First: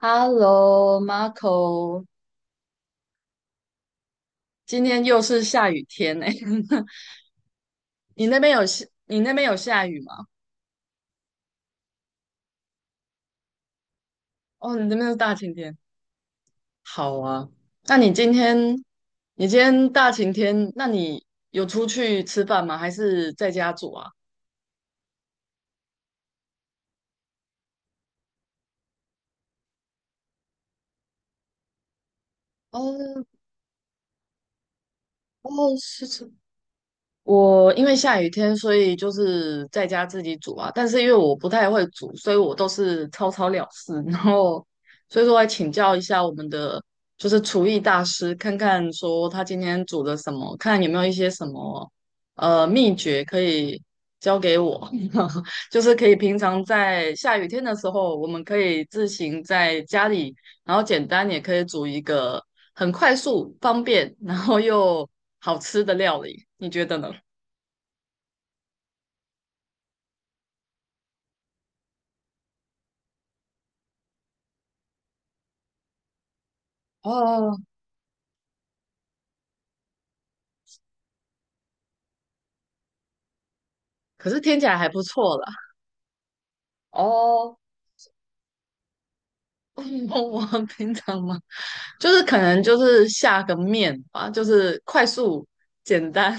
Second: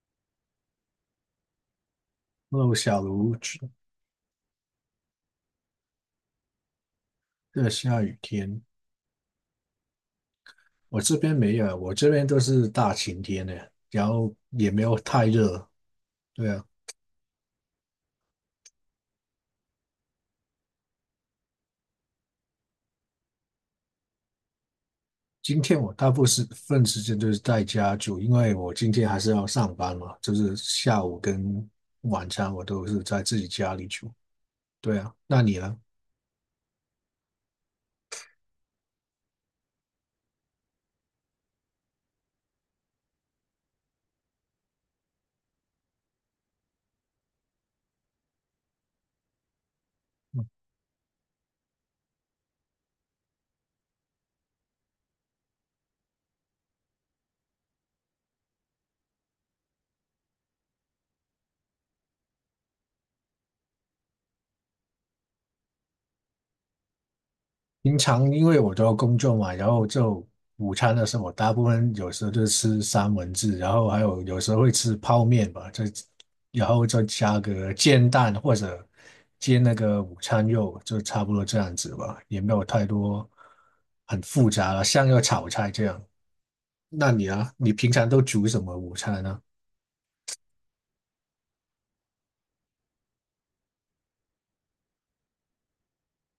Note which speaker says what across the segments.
Speaker 1: Hello, Marco，
Speaker 2: Hello，小卢，这
Speaker 1: 今天又是下雨天呢、
Speaker 2: 下雨
Speaker 1: 你那边
Speaker 2: 天，
Speaker 1: 有下，你那边有下雨吗？
Speaker 2: 我这边没有，我这边都是大晴天的，然后也
Speaker 1: 哦，
Speaker 2: 没
Speaker 1: 你那
Speaker 2: 有
Speaker 1: 边是
Speaker 2: 太
Speaker 1: 大晴
Speaker 2: 热。
Speaker 1: 天。
Speaker 2: 对啊，
Speaker 1: 好啊，那你今天，你今天大晴天，那你有出去吃饭吗？还是在家煮啊？
Speaker 2: 今天我大部分时间都是在家住，因为我今天还是要上班嘛，就是下午跟晚餐我都是在
Speaker 1: 哦
Speaker 2: 自己家里煮，对啊，那你
Speaker 1: 哦，
Speaker 2: 呢？
Speaker 1: 是，吃。我因为下雨天，所以就是在家自己煮啊。但是因为我不太会煮，所以我都是草草了事。然后，所以说来请教一下我们的就是厨艺大师，看看说他今天煮了什么，看有没有一些什么秘诀可以教给我。就是可以平常在下雨天的时候，我们可以自行在家里，然后简单也可以煮一个很快速、方便，然后又好吃的料理。你觉得呢？
Speaker 2: 平常因为我都要工作嘛，然后就午餐的时候，我大部分有时候就吃三文治，然后还有时候会吃泡面吧，然后再加
Speaker 1: 哦，
Speaker 2: 个煎蛋或者煎那个午餐肉，就差不多这样子吧，也没有太多很
Speaker 1: 可是
Speaker 2: 复
Speaker 1: 听起
Speaker 2: 杂
Speaker 1: 来
Speaker 2: 了，
Speaker 1: 还不
Speaker 2: 像要
Speaker 1: 错
Speaker 2: 炒
Speaker 1: 啦。
Speaker 2: 菜这样。那你呢？
Speaker 1: 哦，
Speaker 2: 你平常都煮什么午餐呢？
Speaker 1: 我平常嘛，就是可能就是下个面吧，就是快速简单，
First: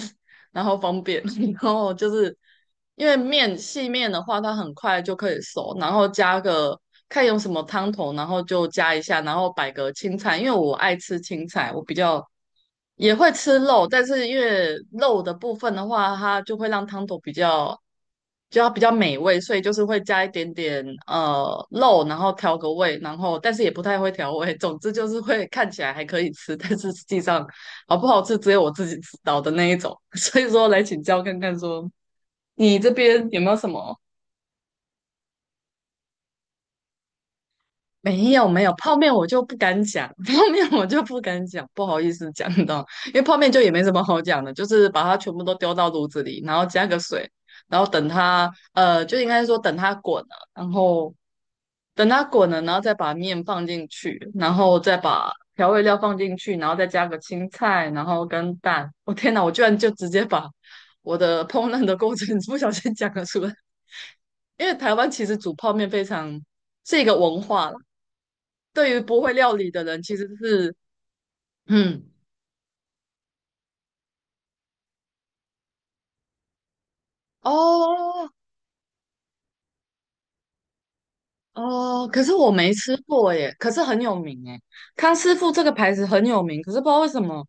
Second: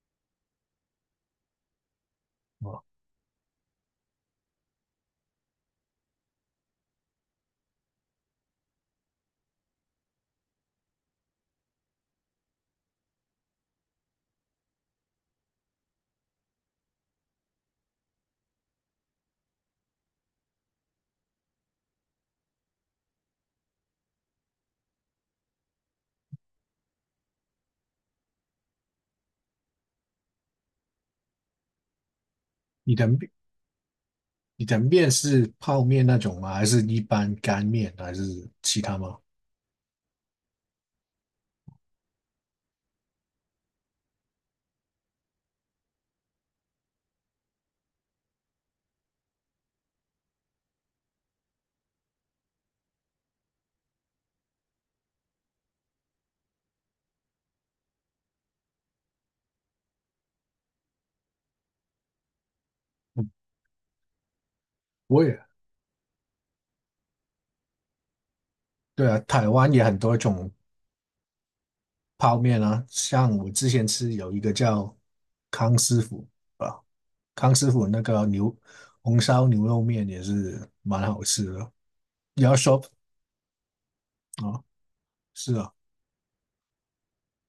Speaker 1: 然后方便，然后就是
Speaker 2: 哦，
Speaker 1: 因为细面的话，它很快就可以熟，然后加个看用什么汤头，然后就加一下，然后摆个青菜，因为我爱吃青菜，我比较也会吃肉，但是因为肉的部分的话，它就会让汤头比较。就要比较美味，所以就是会加一点点肉，然后调个味，然后但是也不太会调味。总之就是会看起来还可以吃，但是实际上好不好吃只有我自己知道的那一种。所以说来请教看看说，你这
Speaker 2: 你的面
Speaker 1: 边有没有什么
Speaker 2: 你的面是泡面那种吗？还是一般干面，还是
Speaker 1: 没有没有，
Speaker 2: 其
Speaker 1: 泡
Speaker 2: 他
Speaker 1: 面
Speaker 2: 吗？
Speaker 1: 我就不敢讲，泡面我就不敢讲，不好意思讲到，因为泡面就也没什么好讲的，就是把它全部都丢到炉子里，然后加个水，然后等它，就应该说等它滚了，然后等它滚了，然后再把面放进去，然后再把调味料放进去，然后再加个青菜，然后跟蛋。我、天哪，我居然就直接把我的烹饪的过程 不小心讲了出来，因为台湾
Speaker 2: 我
Speaker 1: 其实
Speaker 2: 也
Speaker 1: 煮泡面非常。是一个文化啦，对于
Speaker 2: 对啊，
Speaker 1: 不会
Speaker 2: 台
Speaker 1: 料理
Speaker 2: 湾
Speaker 1: 的
Speaker 2: 也很
Speaker 1: 人，
Speaker 2: 多
Speaker 1: 其实
Speaker 2: 种
Speaker 1: 是，嗯，
Speaker 2: 泡面啊，像我之前吃有一个叫康师傅啊，康师傅那个
Speaker 1: 哦
Speaker 2: 牛红烧牛肉面也是蛮好吃的。
Speaker 1: 哦，可是
Speaker 2: 你
Speaker 1: 我
Speaker 2: 要
Speaker 1: 没
Speaker 2: 说
Speaker 1: 吃过耶，可是很有名耶，
Speaker 2: 啊，
Speaker 1: 康师傅
Speaker 2: 是
Speaker 1: 这个
Speaker 2: 啊，
Speaker 1: 牌子很有名，可是不知道为什么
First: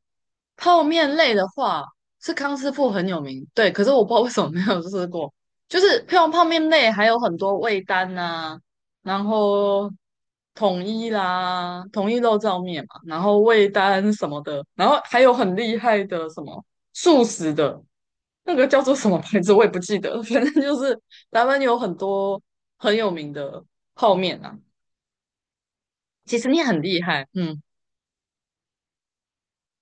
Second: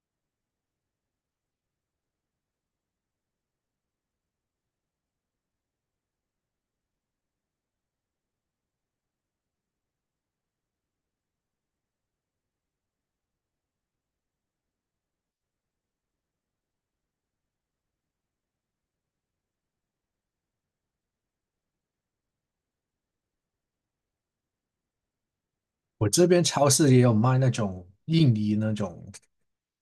Speaker 1: 泡面类的话是康师傅很有名，对，可是我不知道为什么没有吃过，就是泡面类还有很多味丹呐、然后统一啦，统一肉燥面嘛，然后味丹什么的，然后还有很厉害的什么素食的。那个叫做什么牌子我也不记得了反正就是台湾有很多很有名的泡面啊。
Speaker 2: 我这
Speaker 1: 其
Speaker 2: 边
Speaker 1: 实你
Speaker 2: 超
Speaker 1: 很
Speaker 2: 市也
Speaker 1: 厉
Speaker 2: 有
Speaker 1: 害，
Speaker 2: 卖那
Speaker 1: 嗯，
Speaker 2: 种印尼那种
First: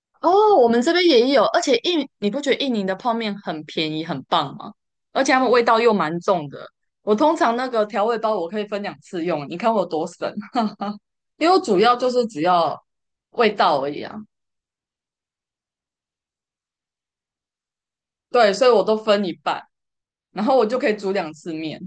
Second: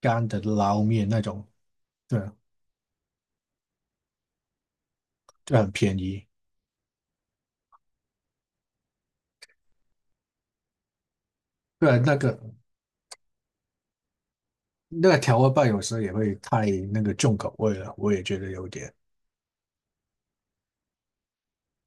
Speaker 2: 干的
Speaker 1: 哦，我
Speaker 2: 捞
Speaker 1: 们这边
Speaker 2: 面那
Speaker 1: 也有，
Speaker 2: 种，
Speaker 1: 而且
Speaker 2: 对
Speaker 1: 你
Speaker 2: 啊，
Speaker 1: 不觉得印尼的泡面很便宜很棒吗？而且它们
Speaker 2: 就
Speaker 1: 味
Speaker 2: 很
Speaker 1: 道又
Speaker 2: 便
Speaker 1: 蛮
Speaker 2: 宜。
Speaker 1: 重的。我通常那个调味包我可以分两次用，你看我多省，因为我主
Speaker 2: 对
Speaker 1: 要
Speaker 2: 啊，
Speaker 1: 就
Speaker 2: 那
Speaker 1: 是
Speaker 2: 个
Speaker 1: 只要味道而已啊。
Speaker 2: 那个调味棒有时候也会太重口味了，我也觉得
Speaker 1: 对，所
Speaker 2: 有
Speaker 1: 以我
Speaker 2: 点。
Speaker 1: 都分一半。然后我就可以煮两次面，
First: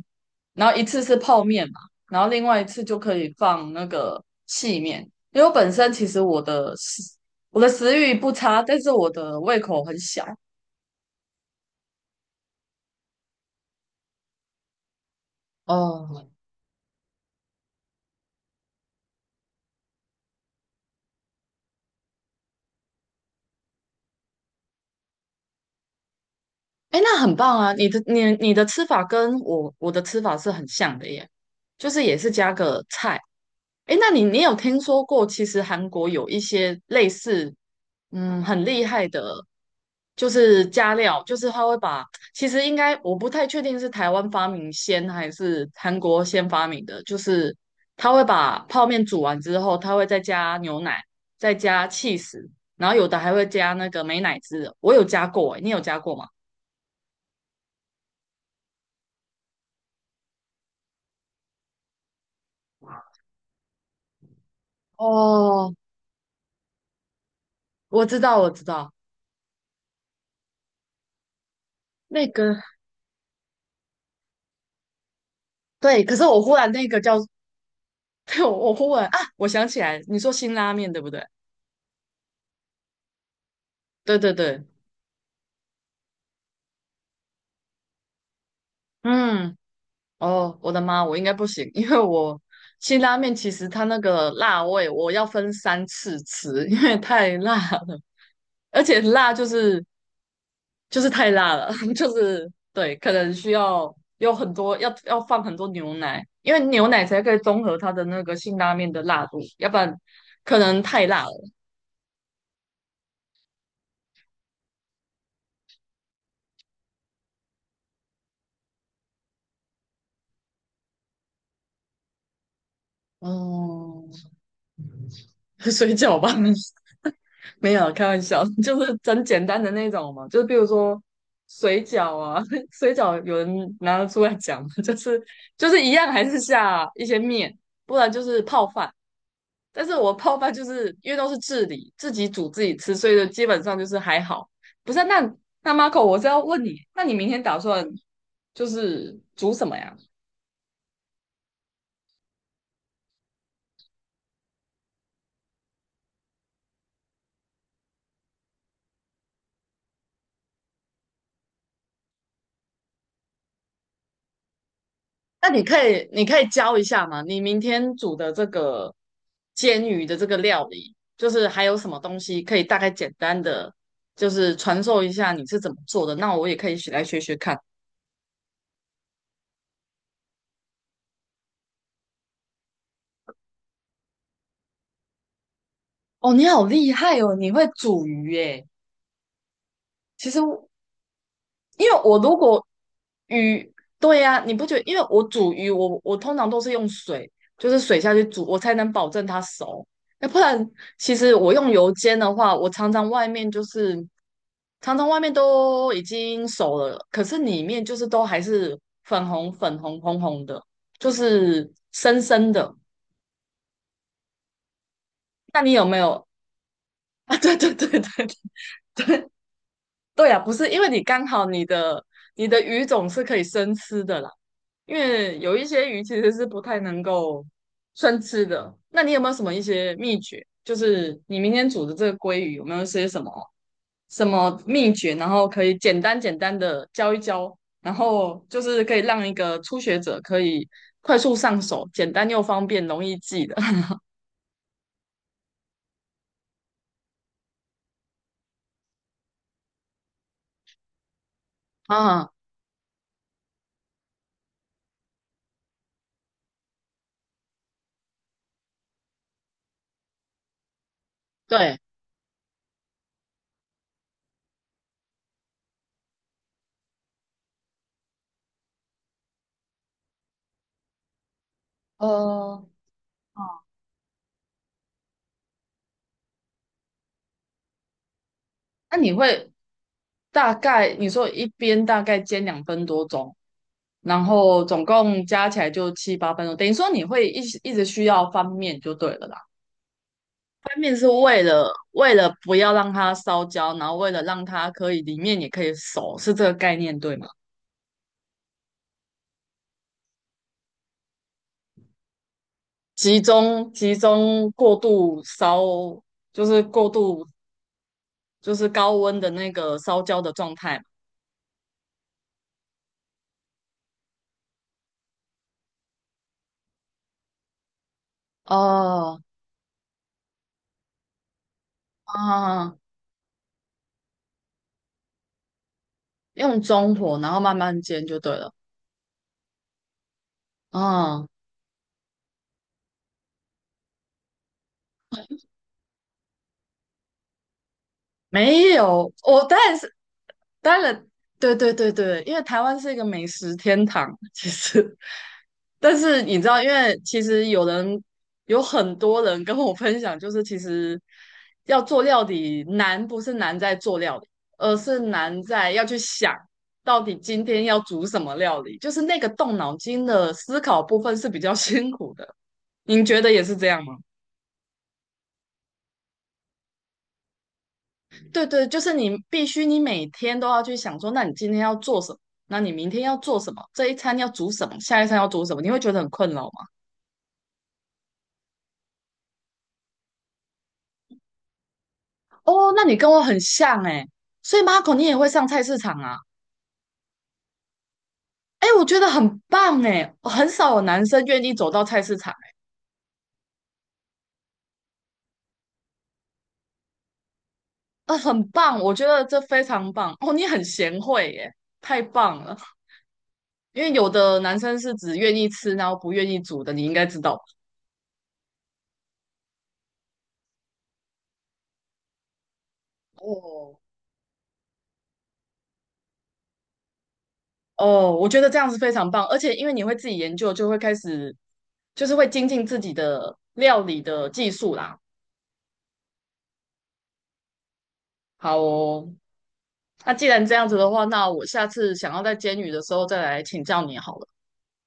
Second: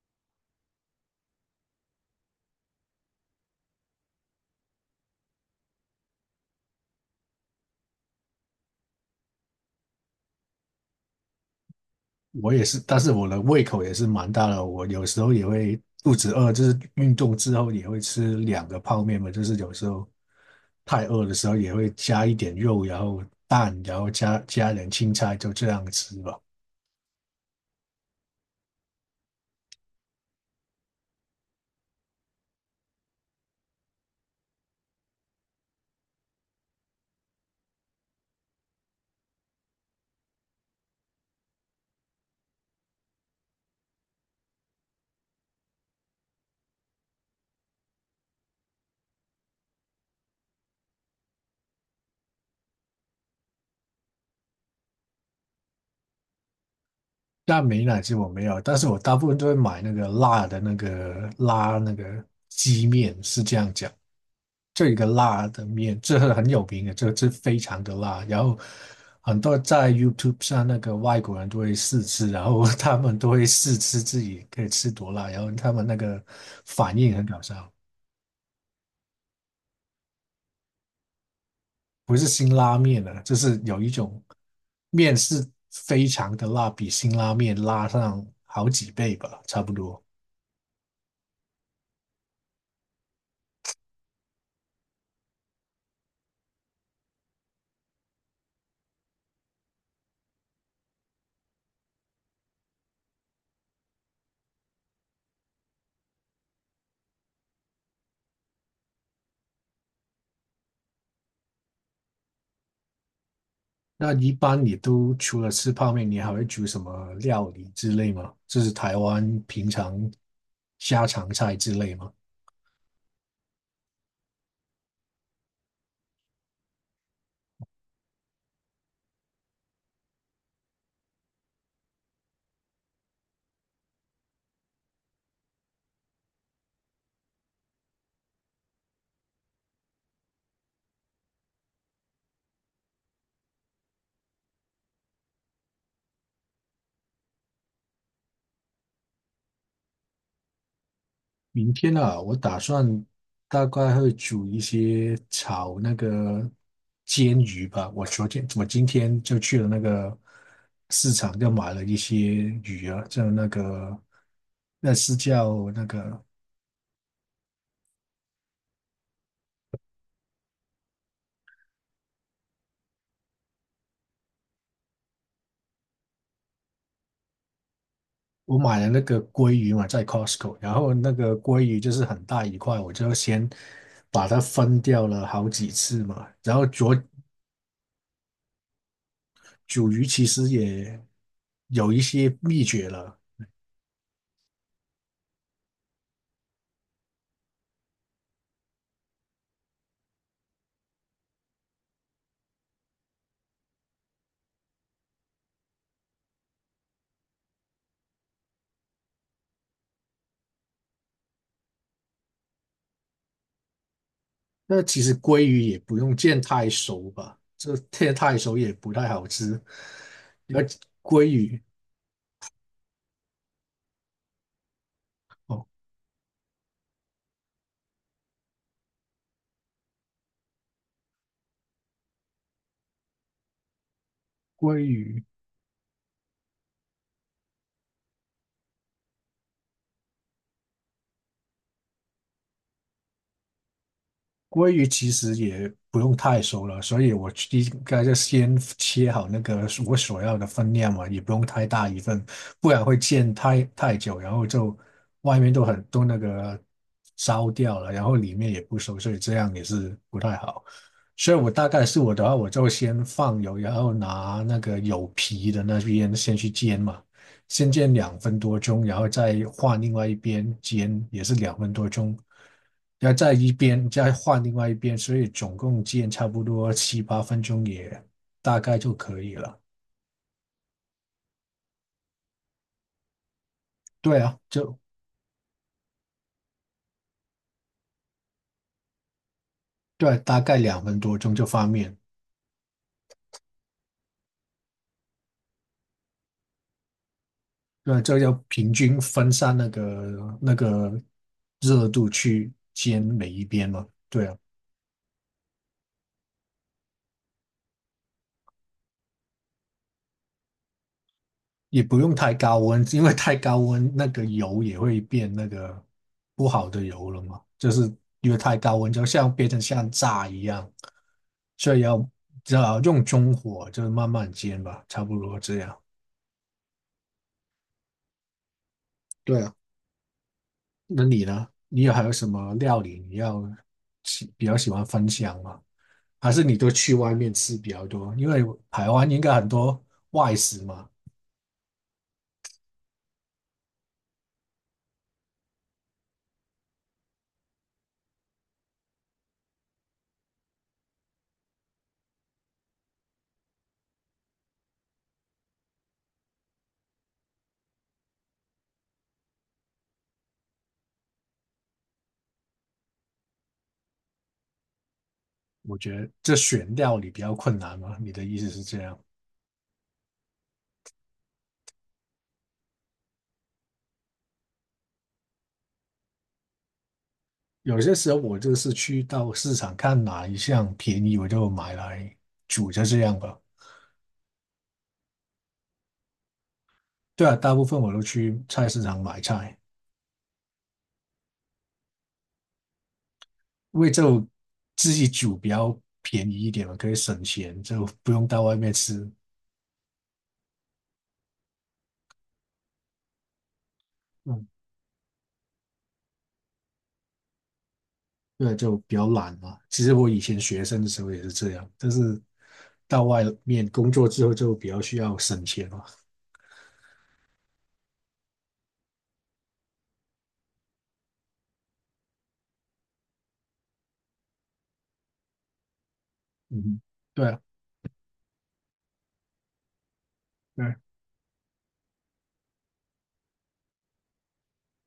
Speaker 1: 然后一次是泡面嘛，然后另外一次就可以放那个细面，因为我本身其实我的食欲不差，但是我的胃口很小，
Speaker 2: 我也是，但是我的胃口也是蛮大的，我有时候也会肚
Speaker 1: 哦，
Speaker 2: 子饿，就是运动之后也会吃两个泡面嘛，就是有时候太饿的时候也会加一点肉，然后蛋，然后加点青菜，就这样吃吧。
Speaker 1: 哎，那很棒啊！你的吃法跟我的吃法是很像的耶，就是也是加个菜。哎，那你有听说过，其实韩国有一些类似，嗯，很厉害的，就是加料，就是他会把，其实应该我不太确定是台湾发明先还是韩国先发明的，就是他会把泡面煮完之后，他会再加牛奶，再加 cheese，然后有的还会加那个美乃滋的。我有加过，哎，你有加过吗？
Speaker 2: 那美乃滋我没有，但是我大部分都会买那个辣的那个拉那个鸡面，是这样讲。这个辣的
Speaker 1: 哦，
Speaker 2: 面，这个很有名的，这个是非常的
Speaker 1: 我知
Speaker 2: 辣。
Speaker 1: 道，
Speaker 2: 然
Speaker 1: 我
Speaker 2: 后
Speaker 1: 知道，
Speaker 2: 很多在 YouTube 上那个外国人都会试
Speaker 1: 那
Speaker 2: 吃，然
Speaker 1: 个
Speaker 2: 后他们都会试吃自己可以吃多辣，然后他们那
Speaker 1: 对，可
Speaker 2: 个
Speaker 1: 是我忽然那
Speaker 2: 反
Speaker 1: 个
Speaker 2: 应
Speaker 1: 叫，
Speaker 2: 很搞笑，
Speaker 1: 对我忽然啊，我想起来，你说辛拉面对不对？
Speaker 2: 不是辛拉面的，就是有一
Speaker 1: 对
Speaker 2: 种
Speaker 1: 对对，
Speaker 2: 面是非常的辣，比辛拉面辣上好几倍吧，
Speaker 1: 嗯，
Speaker 2: 差不多。
Speaker 1: 哦，我的妈，我应该不行，因为我辛拉面其实它那个辣味，我要分三次吃，因为太辣了，而且辣就是就是太辣了，就是对，可能需要有很多要放很多牛奶，因为牛奶才可以中和它的那个辛拉面的辣度，要不然可能太辣了。
Speaker 2: 那一般你都除了吃泡面，你还会煮什么料理之类吗？就是台湾平常家常菜之类吗？
Speaker 1: 哦，水饺吧，没有开玩笑，就是很简单的那种嘛，就是比如说水饺啊，水饺有人拿得出来讲吗，就是一样还是下一些面，不然就是泡饭。但是我泡饭就是因为都是自理，自己煮自己吃，所以就基本上就是还好。不是啊，那 Marco，我是要问你，那你明天打算就是煮什么呀？
Speaker 2: 明天啊，我打算大概会煮一些炒那个煎鱼吧。我今天就去了那个市场，就买了一些鱼啊，就那个那是
Speaker 1: 那你
Speaker 2: 叫那
Speaker 1: 可以，你
Speaker 2: 个
Speaker 1: 可以教一下吗？你明天煮的这个煎鱼的这个料理，就是还有什么东西可以大概简单的，就是传授一下你是怎么做的？那我也可以学来学学看。
Speaker 2: 我买了那个鲑鱼嘛，在 Costco，然后那个鲑鱼就是很大一块，我就先把它分掉了好几次嘛。
Speaker 1: 哦，你好厉害哦，你会煮鱼耶！
Speaker 2: 煮鱼其
Speaker 1: 其实
Speaker 2: 实也
Speaker 1: 因为
Speaker 2: 有一
Speaker 1: 我
Speaker 2: 些
Speaker 1: 如果
Speaker 2: 秘诀了，
Speaker 1: 鱼，对呀、你不觉得？因为我煮鱼，我通常都是用水，就是水下去煮，我才能保证它熟。那不然，其实我用油煎的话，我常常外面就是常常外面都已经熟了，可是里面就是都还是粉红红红的，就是生生的。
Speaker 2: 那其实鲑鱼
Speaker 1: 那你
Speaker 2: 也
Speaker 1: 有
Speaker 2: 不
Speaker 1: 没
Speaker 2: 用
Speaker 1: 有
Speaker 2: 煎太熟
Speaker 1: 啊？
Speaker 2: 吧，
Speaker 1: 对对
Speaker 2: 这
Speaker 1: 对对
Speaker 2: 煎
Speaker 1: 对，
Speaker 2: 太熟也不太好吃。
Speaker 1: 对呀、不
Speaker 2: 要
Speaker 1: 是因为你
Speaker 2: 鲑
Speaker 1: 刚好
Speaker 2: 鱼
Speaker 1: 你的鱼种是可以生吃的啦。因为有一
Speaker 2: 哦，
Speaker 1: 些鱼其实是不太能够生吃的。那你有没有什么一些秘诀？就是你明天煮的这个鲑鱼有没有一些什么什么
Speaker 2: 鲑
Speaker 1: 秘诀，
Speaker 2: 鱼
Speaker 1: 然后可以简单简单的教一教，然后就是可以让一个初学者可以快速上手，简单又方便，容易记的
Speaker 2: 鲑鱼其实也不用太熟了，所以我应该就先切好那个我所要的分量嘛，也不用太大 一份，
Speaker 1: 啊？
Speaker 2: 不然会煎太久，然后就外面都很多那个烧掉了，然后里面也不熟，所以这样也是不太好。所以我大
Speaker 1: 对，
Speaker 2: 概是我的话，我就先放油，然后拿那个有皮的那边先去煎嘛。先煎两分多钟，然后再换另外一边煎，也是两分多钟，
Speaker 1: 呃，
Speaker 2: 然后再换另外一边，所以总共煎差不多七八分钟也大概就
Speaker 1: 那你
Speaker 2: 可以
Speaker 1: 会
Speaker 2: 了。
Speaker 1: 大概你说一边大概煎两分多钟，
Speaker 2: 对
Speaker 1: 然
Speaker 2: 啊，
Speaker 1: 后
Speaker 2: 就
Speaker 1: 总共加起来就七八分钟，等于说你会一直需要翻面就对了啦。
Speaker 2: 对啊，大概
Speaker 1: 翻
Speaker 2: 两
Speaker 1: 面
Speaker 2: 分
Speaker 1: 是
Speaker 2: 多钟
Speaker 1: 为
Speaker 2: 就翻
Speaker 1: 了
Speaker 2: 面。
Speaker 1: 为了不要让它烧焦，然后为了让它可以里面也可以熟，是这个概念对吗？
Speaker 2: 对啊，这要平均分散那个热度去煎
Speaker 1: 集
Speaker 2: 每一边
Speaker 1: 中
Speaker 2: 嘛。
Speaker 1: 集
Speaker 2: 对啊。
Speaker 1: 中过度烧，就是过度就是高温的那个烧焦的状态嘛。
Speaker 2: 也不用太高温，因为太高温那个油也会变那个不好的油了嘛，就是因为太高温就
Speaker 1: 哦，
Speaker 2: 像变成像炸一样，所以只
Speaker 1: 啊，
Speaker 2: 要用中火，就是慢慢煎吧，差不多这样。
Speaker 1: 用中火然后慢慢煎就对了。
Speaker 2: 对啊，那你
Speaker 1: 啊。
Speaker 2: 呢？你有还有什么料理你要比较喜欢分享吗？还是你都去外面吃比较多？因为
Speaker 1: 没
Speaker 2: 台湾
Speaker 1: 有，
Speaker 2: 应该
Speaker 1: 我
Speaker 2: 很
Speaker 1: 当然
Speaker 2: 多
Speaker 1: 是，
Speaker 2: 外食
Speaker 1: 当
Speaker 2: 嘛，
Speaker 1: 然，对对对对，因为台湾是一个美食天堂，其实，但是你知道，因为其实有人有很多人跟我分享，就是其实要做料理难，不是难在做料理，而是难在要去想到底今天要煮什么料理，就是那个动脑筋的思考部分是比较 辛苦的。您觉得也是这样吗？
Speaker 2: 我觉得这选料理比较困难嘛，你的意
Speaker 1: 对
Speaker 2: 思是
Speaker 1: 对，就
Speaker 2: 这
Speaker 1: 是
Speaker 2: 样？
Speaker 1: 你必须，你每天都要去想说，那你今天要做什么？那你明天要做什么？这一餐要煮什么？下一餐要煮什么？你会觉得很困扰吗？
Speaker 2: 有些时候我就是去到市场看哪一项便宜，我就买来
Speaker 1: 哦，
Speaker 2: 煮
Speaker 1: 那
Speaker 2: 就
Speaker 1: 你
Speaker 2: 这
Speaker 1: 跟
Speaker 2: 样
Speaker 1: 我很
Speaker 2: 吧。
Speaker 1: 像哎，所以 Marco 你也会上菜市场啊？
Speaker 2: 对啊，大部分我都去
Speaker 1: 哎，
Speaker 2: 菜市
Speaker 1: 我觉
Speaker 2: 场
Speaker 1: 得
Speaker 2: 买
Speaker 1: 很
Speaker 2: 菜，
Speaker 1: 棒哎，很少有男生愿意走到菜市场
Speaker 2: 因为就自己煮比较便宜一点嘛，可以省钱，就不
Speaker 1: 诶，
Speaker 2: 用到
Speaker 1: 很
Speaker 2: 外面
Speaker 1: 棒，我觉
Speaker 2: 吃。
Speaker 1: 得这非常棒哦，你很贤惠耶，太棒了。因为有的
Speaker 2: 嗯，
Speaker 1: 男生是只愿意吃，然后不愿意煮的，你应该知道吧
Speaker 2: 对，就比较懒嘛。其实我以前学生的时候也是这样，但是到外面
Speaker 1: 哦，
Speaker 2: 工作之后就比较需要省钱嘛。
Speaker 1: 哦，我觉得这样是非常棒，而且因为你会自己研究，就会开始会精进自己的料理的技术啦。
Speaker 2: 嗯，对啊，
Speaker 1: 好哦，那既然这
Speaker 2: 对
Speaker 1: 样
Speaker 2: 啊。
Speaker 1: 子的话，那我下次想要在煎鱼的时候再来请教你好了。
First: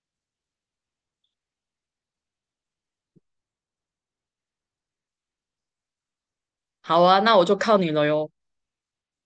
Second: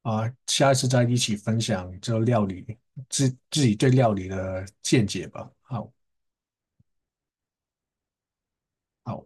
Speaker 2: 啊，下一次再一起分享这料理，自己对料理的见解吧。好，
Speaker 1: 好啊，那我就靠你了哟。
Speaker 2: 好。